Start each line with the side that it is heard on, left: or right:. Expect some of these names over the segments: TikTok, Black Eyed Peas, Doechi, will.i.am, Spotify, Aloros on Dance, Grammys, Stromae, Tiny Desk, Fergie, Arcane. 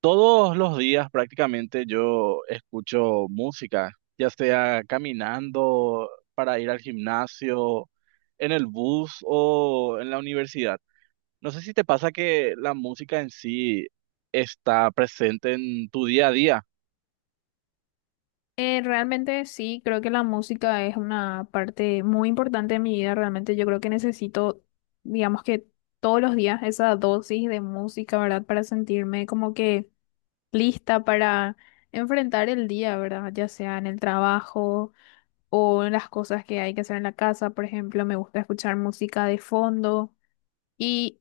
right: Todos los días prácticamente yo escucho música, ya sea caminando para ir al gimnasio, en el bus o en la universidad. No sé si te pasa que la música en sí está presente en tu día a día.
left: Realmente sí, creo que la música es una parte muy importante de mi vida. Realmente yo creo que necesito, digamos que todos los días, esa dosis de música, ¿verdad? Para sentirme como que lista para enfrentar el día, ¿verdad? Ya sea en el trabajo o en las cosas que hay que hacer en la casa. Por ejemplo, me gusta escuchar música de fondo. Y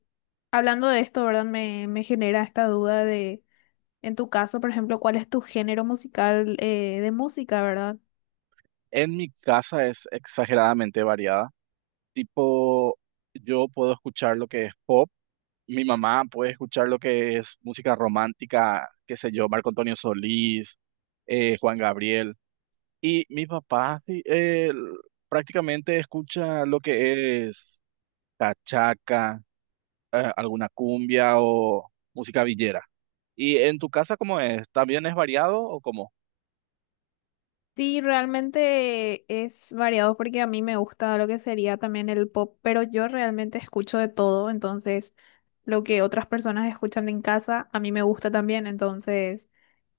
left: hablando de esto, ¿verdad? Me genera esta duda de, en tu caso, por ejemplo, ¿cuál es tu género musical de música, verdad?
right: En mi casa es exageradamente variada. Tipo, yo puedo escuchar lo que es pop, mi mamá puede escuchar lo que es música romántica, qué sé yo, Marco Antonio Solís, Juan Gabriel. Y mi papá sí, él prácticamente escucha lo que es cachaca, alguna cumbia o música villera. ¿Y en tu casa cómo es? ¿También es variado o cómo?
left: Sí, realmente es variado porque a mí me gusta lo que sería también el pop, pero yo realmente escucho de todo, entonces lo que otras personas escuchan en casa a mí me gusta también, entonces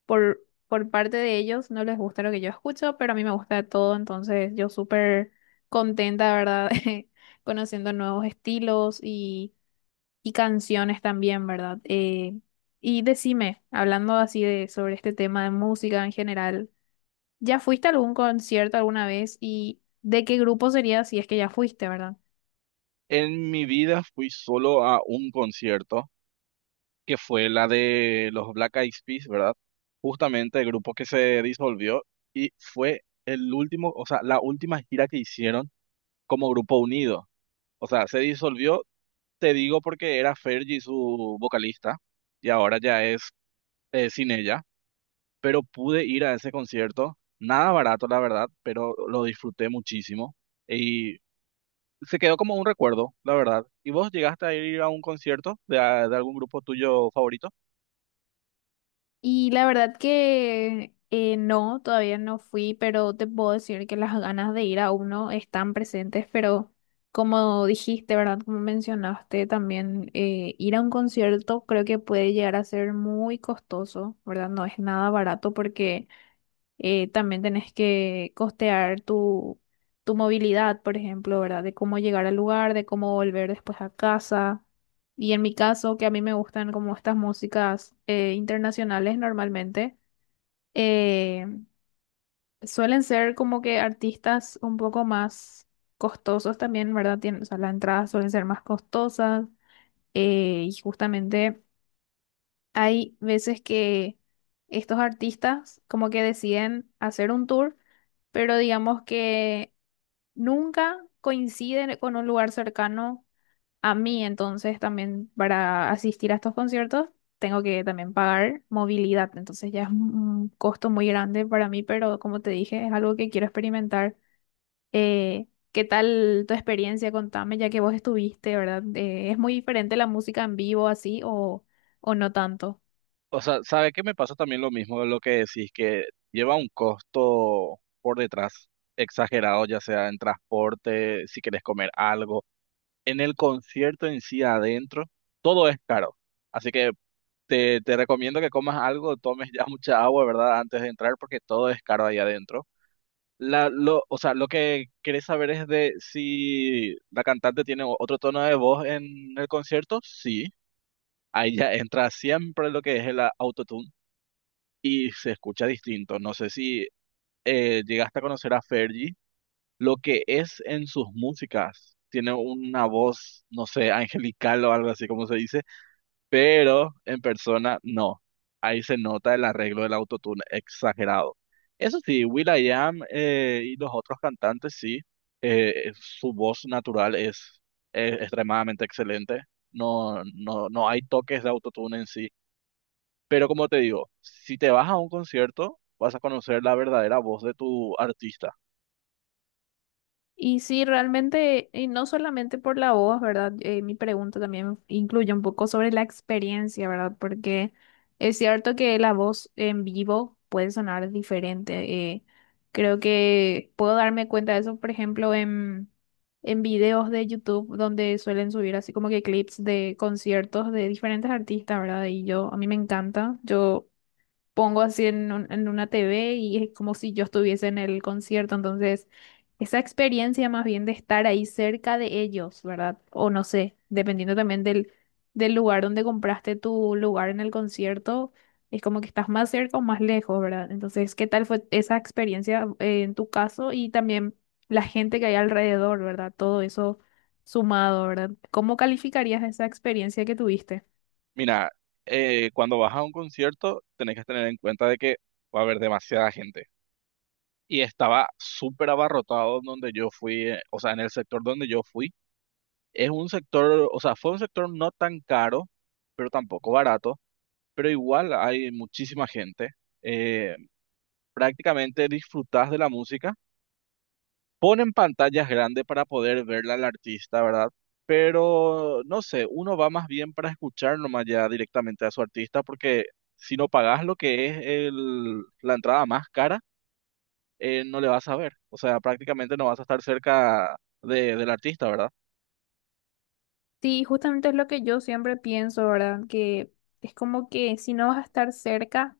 left: por, por parte de ellos no les gusta lo que yo escucho, pero a mí me gusta de todo, entonces yo súper contenta, ¿verdad? Conociendo nuevos estilos y canciones también, ¿verdad? Y decime, hablando así de sobre este tema de música en general. ¿Ya fuiste a algún concierto alguna vez y de qué grupo sería si es que ya fuiste, verdad?
right: En mi vida fui solo a un concierto, que fue la de los Black Eyed Peas, ¿verdad? Justamente el grupo que se disolvió y fue el último, o sea, la última gira que hicieron como grupo unido. O sea, se disolvió. Te digo porque era Fergie su vocalista y ahora ya es sin ella, pero pude ir a ese concierto, nada barato la verdad, pero lo disfruté muchísimo y se quedó como un recuerdo, la verdad. ¿Y vos llegaste a ir a un concierto de, de algún grupo tuyo favorito?
left: Y la verdad que no, todavía no fui, pero te puedo decir que las ganas de ir a uno están presentes, pero como dijiste, ¿verdad? Como mencionaste también, ir a un concierto creo que puede llegar a ser muy costoso, ¿verdad? No es nada barato porque también tenés que costear tu movilidad, por ejemplo, ¿verdad? De cómo llegar al lugar, de cómo volver después a casa. Y en mi caso, que a mí me gustan como estas músicas internacionales normalmente, eh, suelen ser como que artistas un poco más costosos también, ¿verdad? Tienen, o sea, las entradas suelen ser más costosas y justamente, hay veces que estos artistas como que deciden hacer un tour, pero digamos que nunca coinciden con un lugar cercano a mí, entonces también para asistir a estos conciertos tengo que también pagar movilidad, entonces ya es un costo muy grande para mí, pero como te dije, es algo que quiero experimentar. Eh, ¿Qué tal tu experiencia? Contame, ya que vos estuviste, ¿verdad? ¿Es muy diferente la música en vivo así o no tanto?
right: O sea, sabe qué me pasa también lo mismo de lo que decís, que lleva un costo por detrás exagerado, ya sea en transporte, si querés comer algo en el concierto en sí adentro, todo es caro. Así que te recomiendo que comas algo, tomes ya mucha agua, ¿verdad? Antes de entrar, porque todo es caro ahí adentro. O sea, lo que querés saber es de si la cantante tiene otro tono de voz en el concierto. Sí, ahí ya entra siempre lo que es el autotune y se escucha distinto. No sé si llegaste a conocer a Fergie, lo que es en sus músicas. Tiene una voz, no sé, angelical o algo así como se dice, pero en persona no. Ahí se nota el arreglo del autotune exagerado. Eso sí, will.i.am y los otros cantantes sí, su voz natural es extremadamente excelente. No hay toques de autotune en sí. Pero como te digo, si te vas a un concierto, vas a conocer la verdadera voz de tu artista.
left: Y sí, realmente, y no solamente por la voz, ¿verdad? Mi pregunta también incluye un poco sobre la experiencia, ¿verdad? Porque es cierto que la voz en vivo puede sonar diferente. Creo que puedo darme cuenta de eso, por ejemplo, en videos de YouTube donde suelen subir así como que clips de conciertos de diferentes artistas, ¿verdad? Y yo, a mí me encanta. Yo pongo así en una TV y es como si yo estuviese en el concierto. Entonces, esa experiencia más bien de estar ahí cerca de ellos, ¿verdad? O no sé, dependiendo también del lugar donde compraste tu lugar en el concierto, es como que estás más cerca o más lejos, ¿verdad? Entonces, ¿qué tal fue esa experiencia en tu caso y también la gente que hay alrededor, verdad? Todo eso sumado, ¿verdad? ¿Cómo calificarías esa experiencia que tuviste?
right: Mira, cuando vas a un concierto, tenés que tener en cuenta de que va a haber demasiada gente y estaba súper abarrotado donde yo fui, o sea, en el sector donde yo fui. Es un sector, o sea, fue un sector no tan caro, pero tampoco barato, pero igual hay muchísima gente. Eh, prácticamente disfrutás de la música. Ponen pantallas grandes para poder verla al artista, ¿verdad? Pero no sé, uno va más bien para escuchar nomás ya directamente a su artista, porque si no pagás lo que es la entrada más cara, no le vas a ver. O sea, prácticamente no vas a estar cerca de, del artista, ¿verdad?
left: Sí, justamente es lo que yo siempre pienso, ¿verdad? Que es como que si no vas a estar cerca,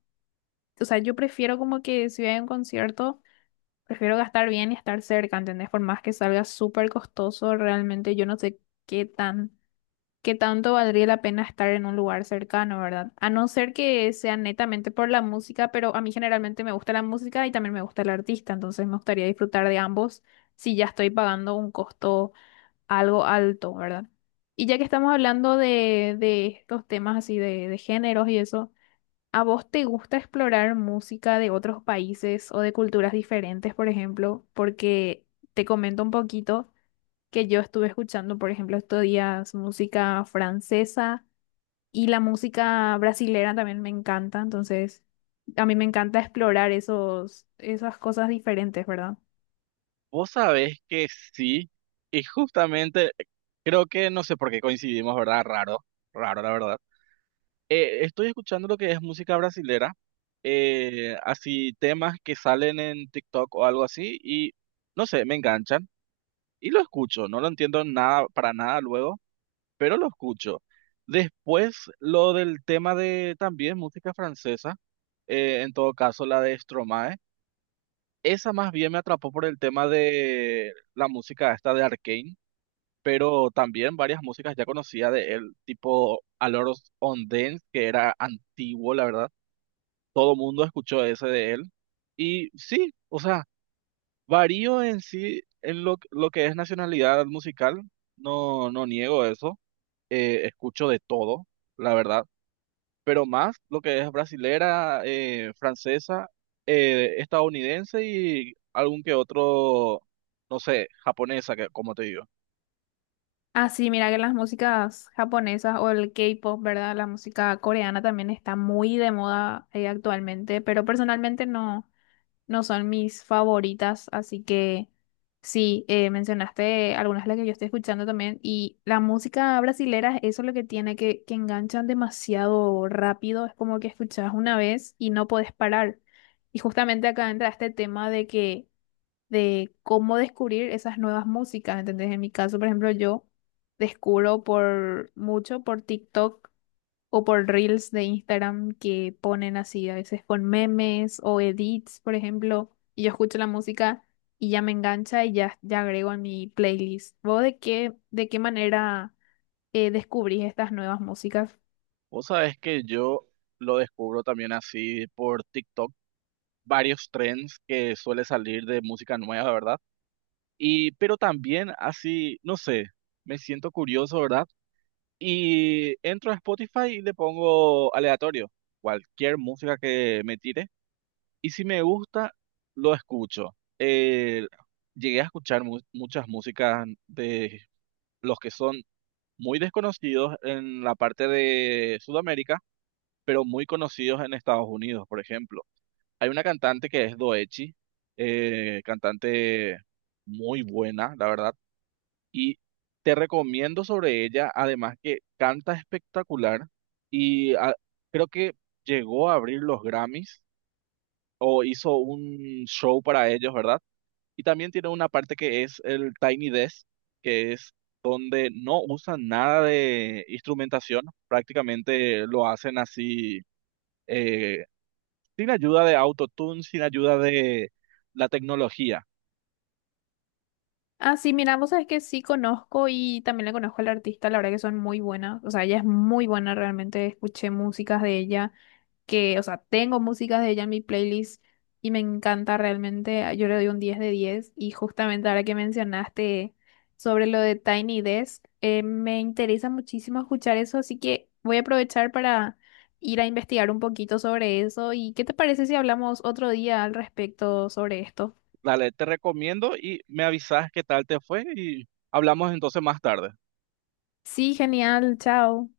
left: o sea, yo prefiero como que si voy a un concierto, prefiero gastar bien y estar cerca, ¿entendés? Por más que salga súper costoso, realmente yo no sé qué tan, qué tanto valdría la pena estar en un lugar cercano, ¿verdad? A no ser que sea netamente por la música, pero a mí generalmente me gusta la música y también me gusta el artista, entonces me gustaría disfrutar de ambos si ya estoy pagando un costo algo alto, ¿verdad? Y ya que estamos hablando de estos temas así de géneros y eso, ¿a vos te gusta explorar música de otros países o de culturas diferentes, por ejemplo? Porque te comento un poquito que yo estuve escuchando, por ejemplo, estos días música francesa y la música brasilera también me encanta, entonces a mí me encanta explorar esos, esas cosas diferentes, ¿verdad?
right: Vos sabés que sí, y justamente creo que no sé por qué coincidimos, ¿verdad? Raro, raro, la verdad. Estoy escuchando lo que es música brasilera, así temas que salen en TikTok o algo así, y no sé, me enganchan. Y lo escucho, no lo entiendo nada, para nada luego, pero lo escucho. Después, lo del tema de también música francesa, en todo caso la de Stromae, esa más bien me atrapó por el tema de la música esta de Arcane, pero también varias músicas ya conocía de él, tipo Aloros on Dance, que era antiguo, la verdad. Todo mundo escuchó ese de él. Y sí, o sea, varío en sí en lo que es nacionalidad musical, no, no niego eso, escucho de todo, la verdad, pero más lo que es brasilera, francesa, estadounidense y algún que otro, no sé, japonesa, que, como te digo.
left: Ah, sí, mira que las músicas japonesas o el K-pop, ¿verdad? La música coreana también está muy de moda actualmente, pero personalmente no, no son mis favoritas, así que sí, mencionaste algunas de las que yo estoy escuchando también, y la música brasilera, eso es lo que tiene, que enganchan demasiado rápido, es como que escuchas una vez y no podés parar. Y justamente acá entra este tema de cómo descubrir esas nuevas músicas, ¿entendés? En mi caso, por ejemplo, yo descubro por mucho por TikTok o por Reels de Instagram que ponen así, a veces con memes o edits, por ejemplo, y yo escucho la música y ya me engancha y ya agrego en mi playlist. ¿Vos de qué manera descubrís estas nuevas músicas?
right: Vos sabés que yo lo descubro también así por TikTok, varios trends que suele salir de música nueva, ¿verdad? Y, pero también así, no sé, me siento curioso, ¿verdad? Y entro a Spotify y le pongo aleatorio, cualquier música que me tire. Y si me gusta, lo escucho. Llegué a escuchar muchas músicas de los que son muy desconocidos en la parte de Sudamérica, pero muy conocidos en Estados Unidos, por ejemplo. Hay una cantante que es Doechi, cantante muy buena, la verdad. Y te recomiendo sobre ella, además que canta espectacular y ah, creo que llegó a abrir los Grammys o hizo un show para ellos, ¿verdad? Y también tiene una parte que es el Tiny Desk, que es donde no usan nada de instrumentación, prácticamente lo hacen así, eh, sin ayuda de autotune, sin ayuda de la tecnología.
left: Ah, sí, mira, vos sabés que sí conozco y también le conozco al artista, la verdad que son muy buenas, o sea, ella es muy buena realmente, escuché músicas de ella que, o sea, tengo músicas de ella en mi playlist y me encanta realmente, yo le doy un 10 de 10 y justamente ahora que mencionaste sobre lo de Tiny Desk, me interesa muchísimo escuchar eso, así que voy a aprovechar para ir a investigar un poquito sobre eso y ¿qué te parece si hablamos otro día al respecto sobre esto?
right: Dale, te recomiendo y me avisas qué tal te fue y hablamos entonces más tarde.
left: Sí, genial, chao.